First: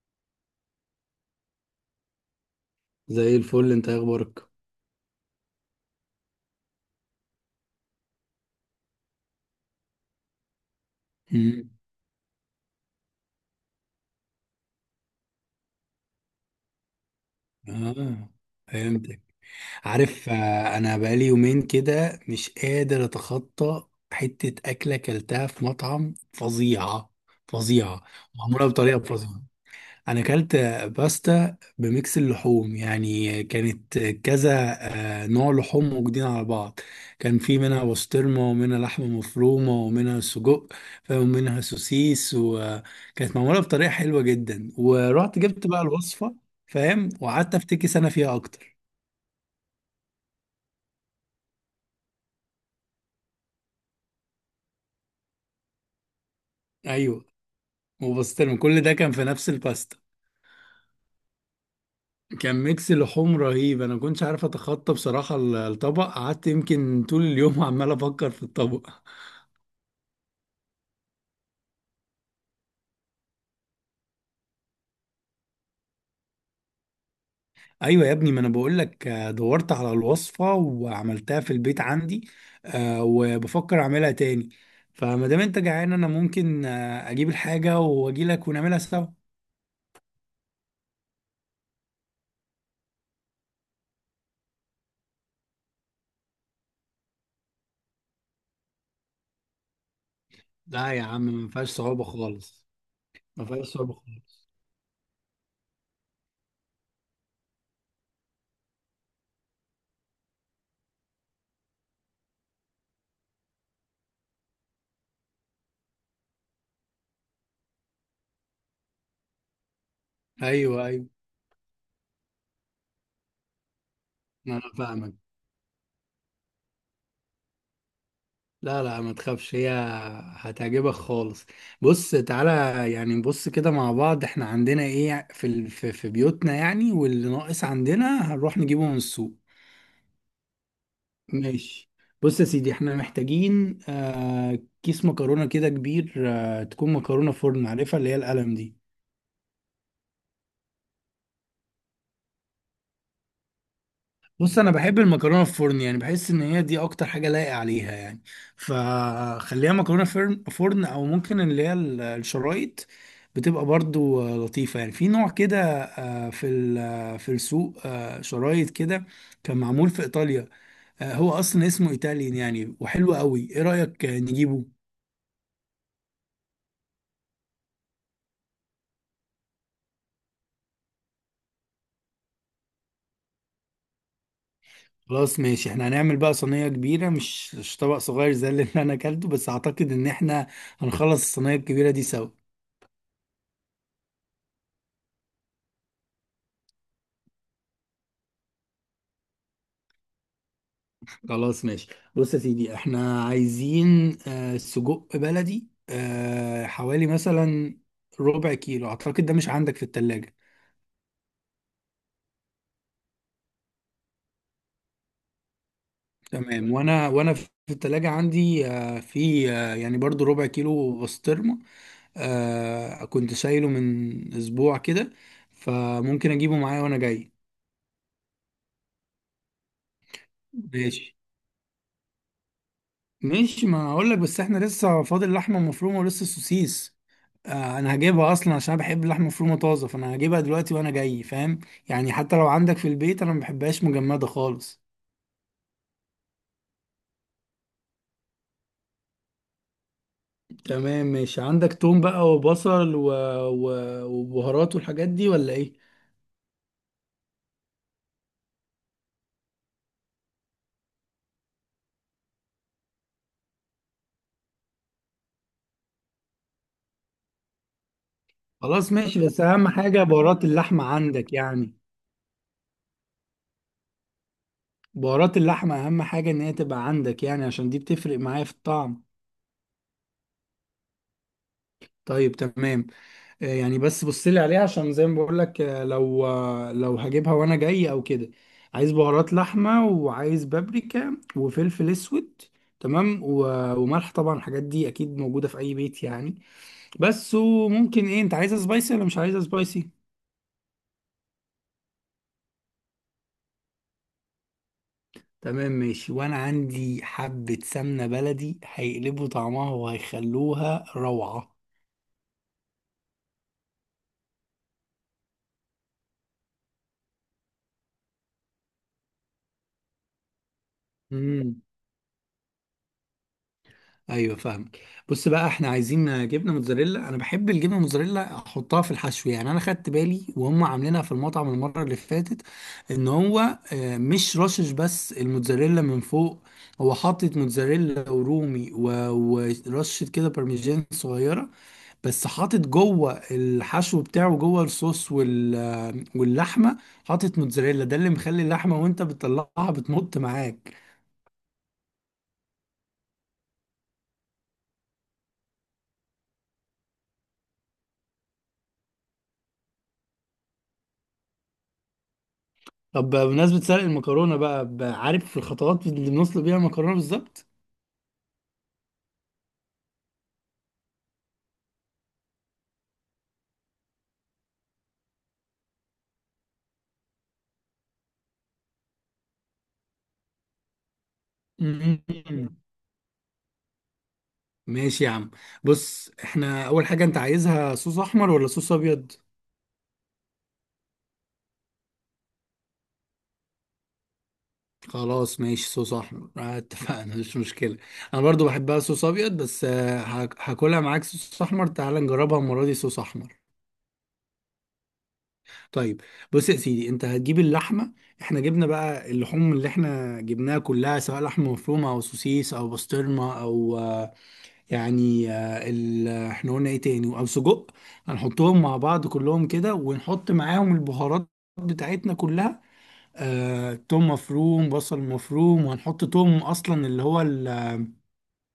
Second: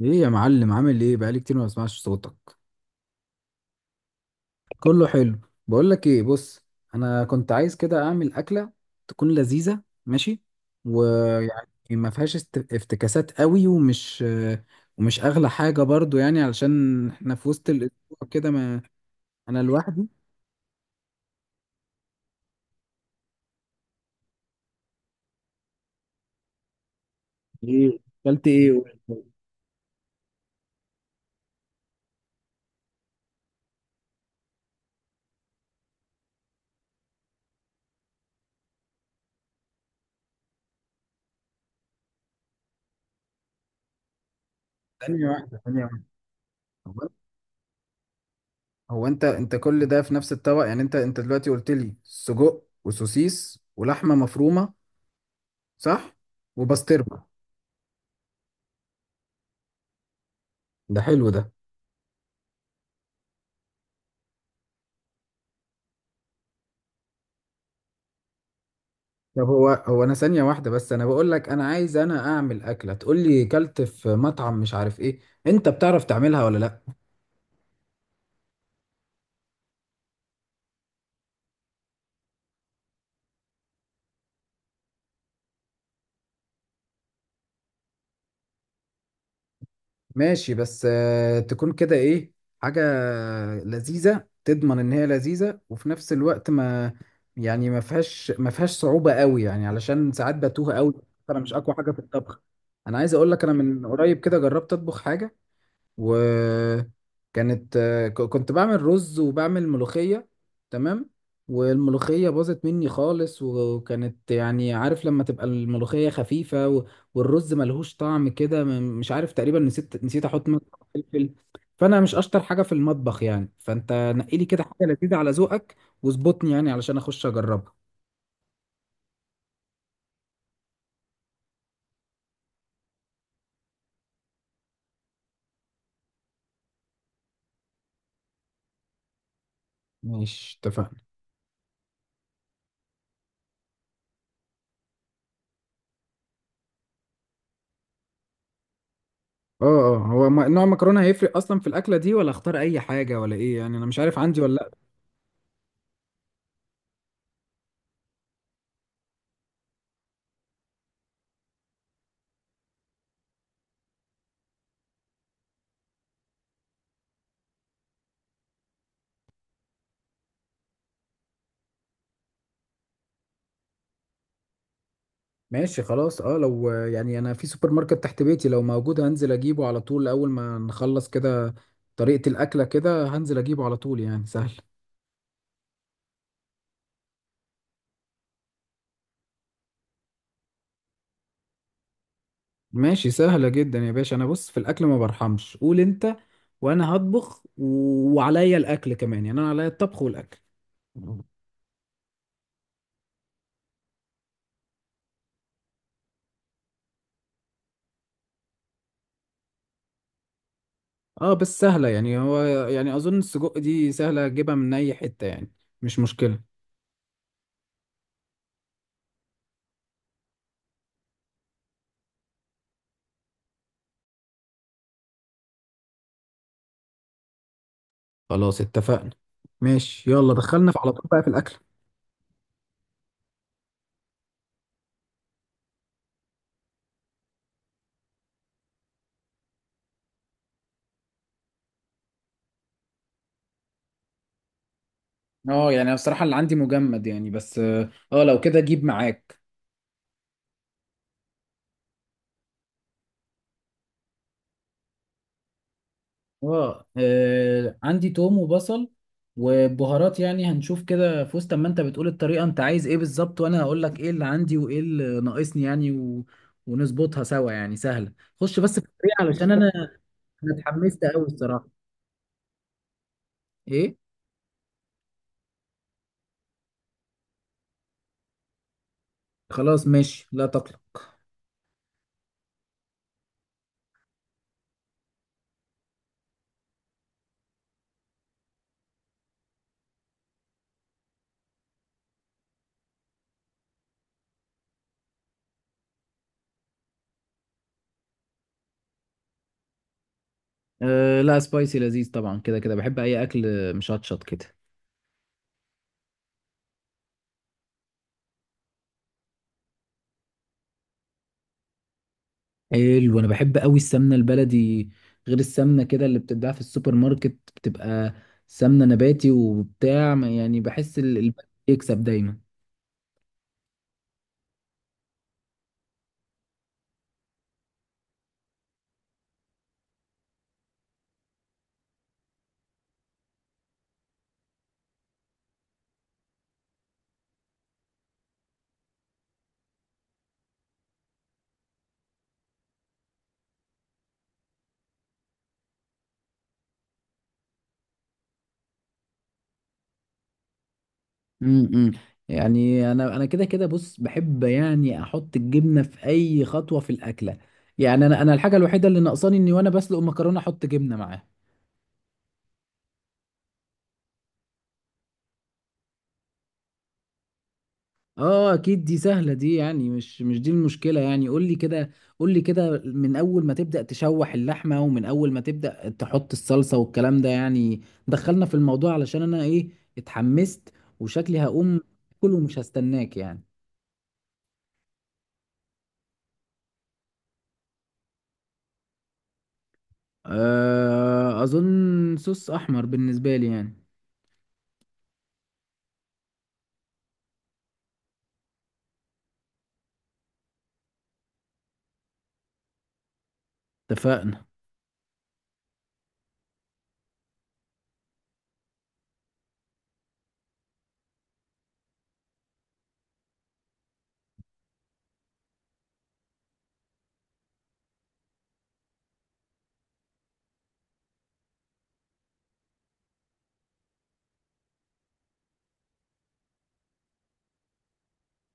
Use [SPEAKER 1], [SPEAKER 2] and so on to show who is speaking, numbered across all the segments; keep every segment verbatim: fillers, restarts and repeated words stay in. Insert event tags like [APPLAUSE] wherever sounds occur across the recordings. [SPEAKER 1] ايه يا معلم؟ عامل ايه؟ بقالي كتير ما بسمعش صوتك.
[SPEAKER 2] زي الفل، انت إيه اخبارك؟
[SPEAKER 1] كله حلو. بقول لك ايه، بص. انا كنت عايز كده اعمل اكله تكون لذيذه، ماشي؟ ويعني
[SPEAKER 2] مم.
[SPEAKER 1] ما فيهاش است- افتكاسات قوي، ومش ومش اغلى حاجه برضو، يعني علشان احنا في وسط الاسبوع
[SPEAKER 2] اه.
[SPEAKER 1] كده. ما
[SPEAKER 2] فهمتك.
[SPEAKER 1] انا لوحدي.
[SPEAKER 2] عارف، آه، انا بقالي يومين كده مش قادر اتخطى حتة اكلة اكلتها في مطعم فظيعة
[SPEAKER 1] ايه؟
[SPEAKER 2] فظيعة.
[SPEAKER 1] اكلت
[SPEAKER 2] معمولة
[SPEAKER 1] ايه؟
[SPEAKER 2] بطريقة
[SPEAKER 1] قول.
[SPEAKER 2] فظيعة. انا اكلت باستا بميكس اللحوم، يعني كانت كذا آه، نوع لحوم موجودين على بعض. كان في منها بسطرمه ومنها لحمه مفرومه ومنها سجق ومنها سوسيس، وكانت معموله بطريقه حلوه جدا
[SPEAKER 1] ثانيه
[SPEAKER 2] ورحت
[SPEAKER 1] واحده
[SPEAKER 2] جبت بقى
[SPEAKER 1] ثانيه واحده.
[SPEAKER 2] الوصفه. فاهم،
[SPEAKER 1] هو
[SPEAKER 2] وقعدت افتكس انا فيها اكتر.
[SPEAKER 1] هو انت انت كل ده في نفس الطبق؟ يعني انت انت دلوقتي قلت لي سجق وسوسيس ولحمه مفرومه، صح؟ وبسطرمه.
[SPEAKER 2] ايوه، وبسطرمه كل ده كان في نفس الباستا.
[SPEAKER 1] ده حلو ده.
[SPEAKER 2] كان ميكس لحوم رهيب، انا ما كنتش عارف اتخطى بصراحه الطبق، قعدت يمكن طول اليوم [LAUGHS] عمال افكر في الطبق.
[SPEAKER 1] طب هو هو انا ثانية واحدة، بس انا بقول لك، انا عايز انا اعمل اكلة، تقول لي كلت في مطعم مش عارف ايه. انت بتعرف تعملها ولا لا؟
[SPEAKER 2] ايوه يا ابني، ما انا بقول لك دورت على الوصفه وعملتها في البيت عندي. آه، وبفكر اعملها تاني. فما دام انت جعان، انا ممكن آه، اجيب الحاجه واجي لك ونعملها سوا.
[SPEAKER 1] ماشي، بس آه، تكون كده ايه؟ حاجة لذيذة، تضمن ان هي لذيذة، وفي نفس الوقت ما يعني ما فيهاش ما فيهاش صعوبة قوي، يعني علشان ساعات بتوه قوي.
[SPEAKER 2] لا يا عم،
[SPEAKER 1] انا
[SPEAKER 2] ما
[SPEAKER 1] مش
[SPEAKER 2] فيهاش
[SPEAKER 1] اقوى حاجة في
[SPEAKER 2] صعوبه
[SPEAKER 1] الطبخ.
[SPEAKER 2] خالص.
[SPEAKER 1] انا عايز اقول لك،
[SPEAKER 2] ما
[SPEAKER 1] انا
[SPEAKER 2] فيهاش
[SPEAKER 1] من
[SPEAKER 2] صعوبه
[SPEAKER 1] قريب كده
[SPEAKER 2] خالص.
[SPEAKER 1] جربت اطبخ حاجة، وكانت آه، ك- كنت بعمل رز وبعمل ملوخية، تمام؟ والملوخية باظت مني خالص، وكانت يعني عارف لما تبقى الملوخية خفيفة و، والرز ملهوش طعم كده، م- مش عارف، تقريبا نسيت نسيت احط ملح
[SPEAKER 2] ايوه، ايوه.
[SPEAKER 1] وفلفل. فانا مش اشطر حاجة في المطبخ يعني، فانت نقي لي
[SPEAKER 2] انا
[SPEAKER 1] كده حاجة
[SPEAKER 2] فاهمك.
[SPEAKER 1] لذيذة على ذوقك واظبطني، يعني علشان اخش اجربها.
[SPEAKER 2] لا، لا، ما تخافش، هي هتعجبك خالص. بص، تعالى. يعني نبص كده مع بعض، احنا عندنا ايه في ال- في في بيوتنا يعني، واللي ناقص عندنا هنروح نجيبه من السوق.
[SPEAKER 1] ماشي، اتفقنا.
[SPEAKER 2] ماشي. بص يا سيدي، احنا محتاجين آه كيس مكرونة كده كبير، آه تكون مكرونة فرن، عارفها اللي هي القلم دي؟
[SPEAKER 1] اه. اه، هو م- نوع المكرونة هيفرق اصلا في الاكلة دي، ولا اختار اي حاجة ولا ايه؟ يعني انا مش عارف عندي
[SPEAKER 2] بص،
[SPEAKER 1] ولا.
[SPEAKER 2] انا بحب المكرونة فرن، يعني بحس ان هي دي اكتر حاجة لايقة عليها يعني. فخليها مكرونة فرن فرن او ممكن اللي هي ال- الشرايط. بتبقى برضو آه، لطيفة، يعني في نوع كده، آه في ال- آه، في السوق آه شرايط كده. كان معمول في ايطاليا. آه هو اصلا اسمه ايطاليان يعني، وحلو قوي، ايه رأيك آه، نجيبه؟
[SPEAKER 1] ماشي، خلاص. اه، لو يعني انا في سوبر ماركت تحت بيتي، لو موجود هنزل اجيبه على طول اول ما نخلص كده طريقة الاكلة، كده هنزل اجيبه على طول، يعني سهل.
[SPEAKER 2] خلاص ماشي، احنا هنعمل بقى صينية كبيرة، مش مش طبق صغير زي اللي انا اكلته، بس اعتقد ان احنا هنخلص الصينية الكبيرة دي سوا.
[SPEAKER 1] ماشي، سهلة جدا يا باشا. انا بص، في الاكل ما برحمش، قول انت وانا هطبخ، و- وعليا الاكل كمان، يعني انا عليا الطبخ والاكل.
[SPEAKER 2] خلاص ماشي. بص يا سيدي، احنا عايزين آه، سجق بلدي، آه، حوالي مثلا ربع كيلو، اعتقد ده مش عندك في التلاجة.
[SPEAKER 1] اه، بس سهلة يعني، هو يعني اظن السجق دي سهلة اجيبها من اي حتة يعني، مش مشكلة.
[SPEAKER 2] تمام. وانا وانا في التلاجة عندي آه، في آه، يعني برضو ربع كيلو بسطرمة. آه، كنت شايله من اسبوع كده، فممكن اجيبه معايا وانا جاي.
[SPEAKER 1] خلاص اتفقنا. ماشي، يلا دخلنا في على طول
[SPEAKER 2] ماشي،
[SPEAKER 1] بقى في الاكل.
[SPEAKER 2] ماشي. ما هقول لك، بس احنا لسه فاضل لحمه مفرومه ولسه سوسيس. آه انا هجيبها اصلا، عشان أنا بحب اللحمه المفرومه طازه، فانا هجيبها دلوقتي وانا جاي، فاهم؟ يعني حتى لو عندك في البيت، انا ما بحبهاش مجمده خالص.
[SPEAKER 1] اه، يعني أنا بصراحة اللي عندي مجمد يعني، بس اه، آه، لو كده جيب معاك.
[SPEAKER 2] تمام ماشي، عندك توم بقى وبصل و... و... وبهارات والحاجات دي ولا ايه؟
[SPEAKER 1] اه، آه، عندي توم وبصل وبهارات، يعني هنشوف كده في وسط ما انت بتقول الطريقة، انت عايز ايه بالظبط وانا هقول لك ايه اللي عندي وايه اللي ناقصني، يعني و، ونظبطها سوا، يعني سهلة. خش بس في
[SPEAKER 2] خلاص
[SPEAKER 1] الطريقة
[SPEAKER 2] ماشي، بس
[SPEAKER 1] علشان
[SPEAKER 2] اهم
[SPEAKER 1] انا
[SPEAKER 2] حاجه بهارات
[SPEAKER 1] انا
[SPEAKER 2] اللحمه
[SPEAKER 1] اتحمست قوي
[SPEAKER 2] عندك
[SPEAKER 1] الصراحة.
[SPEAKER 2] يعني.
[SPEAKER 1] ايه؟
[SPEAKER 2] بهارات اللحمه اهم حاجه ان هي تبقى عندك، يعني عشان دي بتفرق معايا في الطعم.
[SPEAKER 1] خلاص ماشي، لا تقلق.
[SPEAKER 2] طيب، تمام. آه، يعني بس بص لي عليها، عشان زي ما بقول لك آه، لو آه، لو هجيبها وانا جاي او كده. عايز بهارات لحمه، وعايز بابريكا وفلفل اسود. تمام، و- وملح طبعا، الحاجات دي اكيد موجوده في اي بيت يعني. بس. وممكن ايه، انت عايزها سبايسي ولا مش عايزها سبايسي؟
[SPEAKER 1] أه، لا سبايسي لذيذ طبعا، كده كده بحب اي اكل مشطشط كده.
[SPEAKER 2] تمام ماشي، وانا عندي حبه سمنه بلدي هيقلبوا طعمها وهيخلوها روعه.
[SPEAKER 1] حلو، انا بحب قوي السمنه البلدي، غير السمنه كده اللي بتتباع في السوبر ماركت بتبقى سمنه نباتي وبتاع، ما، يعني بحس ال، البلدي يكسب دايما.
[SPEAKER 2] ايوه، فاهمك. بص بقى، احنا عايزين جبنه موتزاريلا، انا بحب الجبنه موتزاريلا احطها في الحشو، يعني انا خدت بالي وهم عاملينها في المطعم المره اللي فاتت. ان هو آه، مش رشش بس الموتزاريلا من فوق، هو حاطط موتزاريلا ورومي و- ورشه كده بارميجان صغيره. بس حاطط جوه الحشو بتاعه، جوه الصوص وال آه، واللحمه. حاطط موتزاريلا، ده اللي مخلي اللحمه وانت بتطلعها بتمط معاك.
[SPEAKER 1] امم يعني انا انا كده كده بص، بحب يعني احط الجبنه في اي خطوه في الاكله، يعني انا انا الحاجه الوحيده اللي ناقصاني اني وانا بسلق المكرونه احط جبنه معاها.
[SPEAKER 2] طب بمناسبة سلق المكرونة بقى، ب- عارف الخطوات اللي بنسلق بيها المكرونة بالظبط؟
[SPEAKER 1] اه اكيد دي سهله دي، يعني مش مش دي المشكله يعني، قول لي كده، قول لي كده من اول ما تبدا تشوح اللحمه، ومن اول ما تبدا تحط الصلصه والكلام ده، يعني دخلنا في الموضوع علشان انا ايه، اتحمست وشكلي هقوم اكل ومش
[SPEAKER 2] مم.
[SPEAKER 1] هستناك يعني.
[SPEAKER 2] ماشي يا عم. بص، احنا أول حاجة، أنت عايزها صوص أحمر ولا صوص أبيض؟
[SPEAKER 1] أه، اظن صوص احمر بالنسبه لي يعني.
[SPEAKER 2] خلاص ماشي، صوص أحمر آه، اتفقنا، مش مشكلة. أنا برضو بحبها صوص أبيض، بس آه، هاك- هاكلها معاك صوص أحمر، تعال نجربها المرة دي صوص أحمر.
[SPEAKER 1] اتفقنا.
[SPEAKER 2] طيب. بص يا سيدي، أنت هتجيب اللحمة، احنا جبنا بقى اللحوم اللي احنا جبناها كلها، سواء لحمة مفرومة أو سوسيس أو بسطرمة أو آه، يعني آه، ال- احنا قلنا ايه تاني او سجق. هنحطهم مع بعض كلهم كده، ونحط معاهم البهارات بتاعتنا كلها. آه، توم مفروم، بصل مفروم، وهنحط توم اصلا اللي هو ال-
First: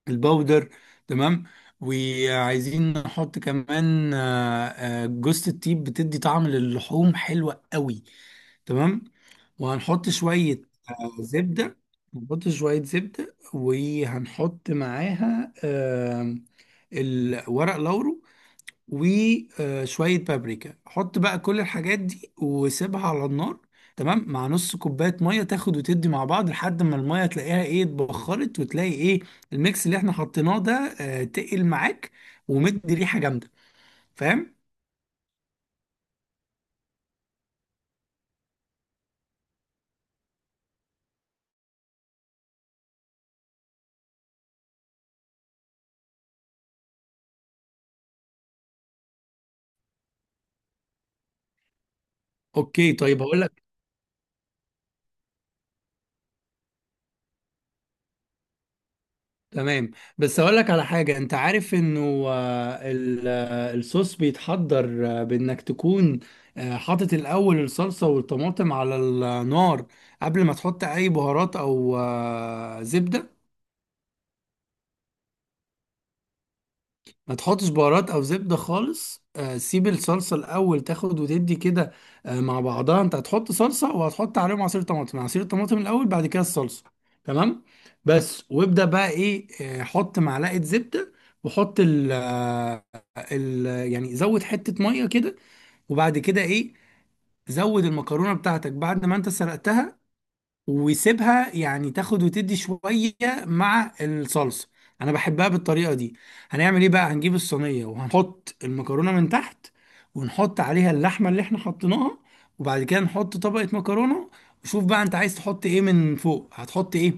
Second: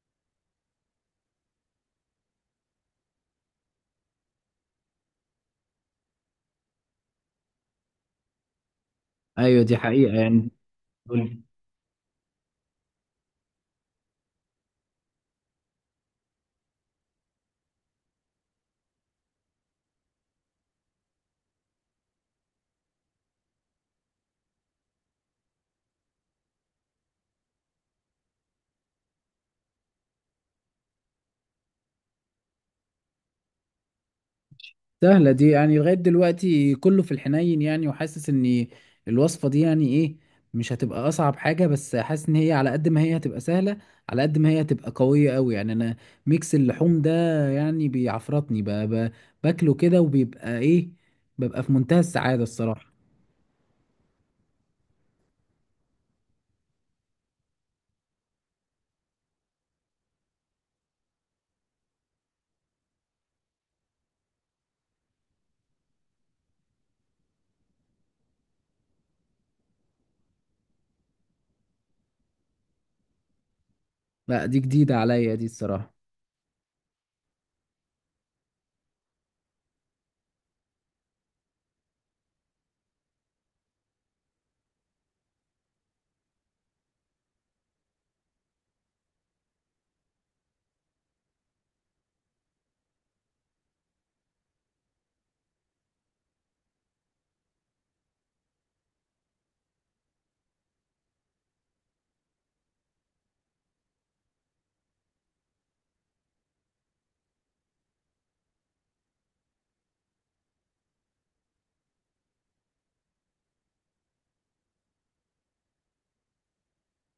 [SPEAKER 2] الباودر. تمام. وعايزين نحط كمان آه، آه، جوزة الطيب، بتدي طعم للحوم حلوة قوي. تمام.
[SPEAKER 1] ايوه دي
[SPEAKER 2] وهنحط
[SPEAKER 1] حقيقه يعني.
[SPEAKER 2] شوية
[SPEAKER 1] قول
[SPEAKER 2] آه،
[SPEAKER 1] لي.
[SPEAKER 2] زبدة. هنحط شوية زبدة، وهنحط معاها آم، الورق لورو وشوية بابريكا، حط بقى كل الحاجات دي وسيبها على النار. تمام، مع نص كوباية مية، تاخد وتدي مع بعض لحد ما المية تلاقيها ايه اتبخرت، وتلاقي ايه الميكس اللي احنا حطيناه ده آه، تقل معاك ومدي ريحة جامدة، فاهم؟
[SPEAKER 1] سهلة دي، يعني لغاية دلوقتي كله في الحنين يعني، وحاسس ان الوصفة دي يعني ايه، مش هتبقى اصعب حاجة، بس حاسس ان هي على قد ما هي هتبقى سهلة، على قد ما هي هتبقى قوية قوي. يعني انا ميكس اللحوم ده يعني بيعفرطني، ب- ب- باكله كده، وبيبقى ايه، ببقى في منتهى السعادة الصراحة.
[SPEAKER 2] اوكي، طيب هقول لك. تمام. بس اقول لك على حاجه، انت عارف انه آه، ال- آه، الصوص بيتحضر آه، بانك تكون آه، حاطط الاول الصلصه والطماطم على النار، قبل ما تحط اي بهارات او آه، زبده.
[SPEAKER 1] لا دي جديدة عليا دي الصراحة.
[SPEAKER 2] ما تحطش بهارات او زبده خالص. آه، سيب الصلصه الاول تاخد وتدي كده آه، مع بعضها، انت هتحط صلصه وهتحط عليهم عصير طماطم، عصير الطماطم الاول بعد كده الصلصه. تمام. بس وابدا بقى ايه، آه، حط معلقه زبده، وحط ال آه، ال يعني زود حته ميه كده. وبعد كده ايه، زود المكرونه بتاعتك بعد ما انت سلقتها، ويسيبها يعني تاخد وتدي شوية مع الصلصة. انا بحبها بالطريقة دي. هنعمل ايه بقى، هنجيب الصينية وهنحط المكرونة من تحت، ونحط عليها اللحمة اللي احنا حطيناها، وبعد كده نحط طبقة مكرونة. وشوف بقى انت عايز تحط ايه من فوق، هتحط ايه؟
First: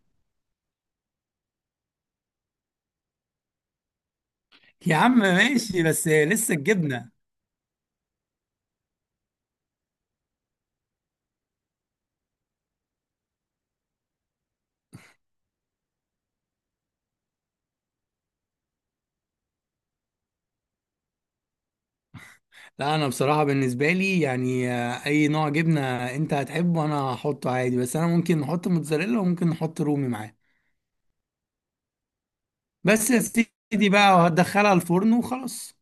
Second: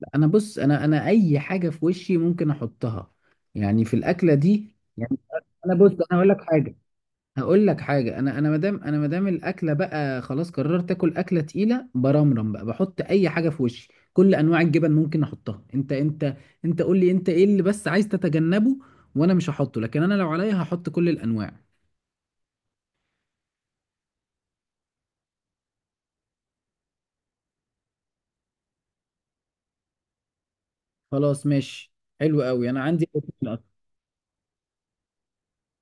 [SPEAKER 1] لا، انا بص، انا انا اي حاجة في وشي ممكن احطها، يعني في الاكلة دي
[SPEAKER 2] يا
[SPEAKER 1] يعني.
[SPEAKER 2] عم
[SPEAKER 1] انا
[SPEAKER 2] ماشي،
[SPEAKER 1] بص انا
[SPEAKER 2] بس
[SPEAKER 1] اقول لك
[SPEAKER 2] لسه
[SPEAKER 1] حاجة.
[SPEAKER 2] الجبنة.
[SPEAKER 1] هقول لك حاجه، انا انا مادام، انا مادام الاكله بقى خلاص قررت اكل اكله تقيله برمرم، بقى بحط اي حاجه في وشي. كل انواع الجبن ممكن احطها. انت، انت انت قول لي، انت ايه اللي بس عايز تتجنبه وانا مش هحطه، لكن انا لو عليا هحط كل الانواع.
[SPEAKER 2] لا، انا بصراحة بالنسبة لي يعني آه، اي نوع جبنة انت هتحبه انا هحطه عادي، بس انا ممكن نحط موتزاريلا وممكن نحط رومي معاه.
[SPEAKER 1] خلاص ماشي. حلو قوي، انا عندي
[SPEAKER 2] بس يا
[SPEAKER 1] الاتنين أصلاً.
[SPEAKER 2] سيدي بقى وهتدخلها الفرن وخلاص.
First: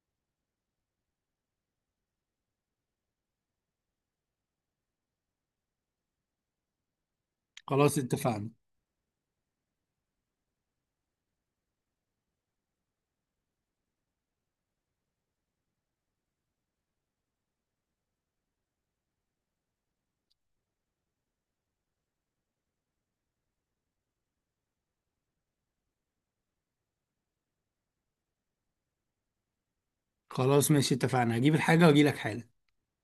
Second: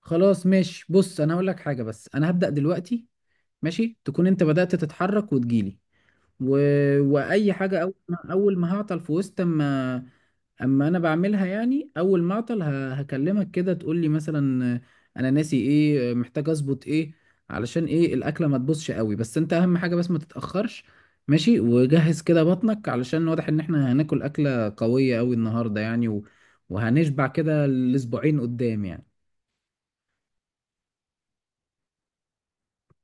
[SPEAKER 1] خلاص ماشي، بص انا هقول لك حاجه. بس انا هبدا دلوقتي، ماشي؟ تكون انت بدات تتحرك وتجيلي، و، واي حاجه، اول
[SPEAKER 2] خلاص
[SPEAKER 1] ما
[SPEAKER 2] اتفقنا.
[SPEAKER 1] اول ما هعطل في وسط اما اما انا بعملها يعني، اول ما اعطل ه- هكلمك كده، تقول لي مثلا آه، انا ناسي ايه، آه، محتاج اظبط ايه، علشان ايه الاكله ما تبوظش قوي. بس انت اهم حاجه بس ما تتاخرش. ماشي، وجهز كده بطنك علشان واضح ان احنا هناكل اكله قويه قوي النهارده، يعني و... وهنشبع كده الاسبوعين قدام يعني.
[SPEAKER 2] خلاص ماشي اتفقنا، هجيب الحاجة واجيلك حالا.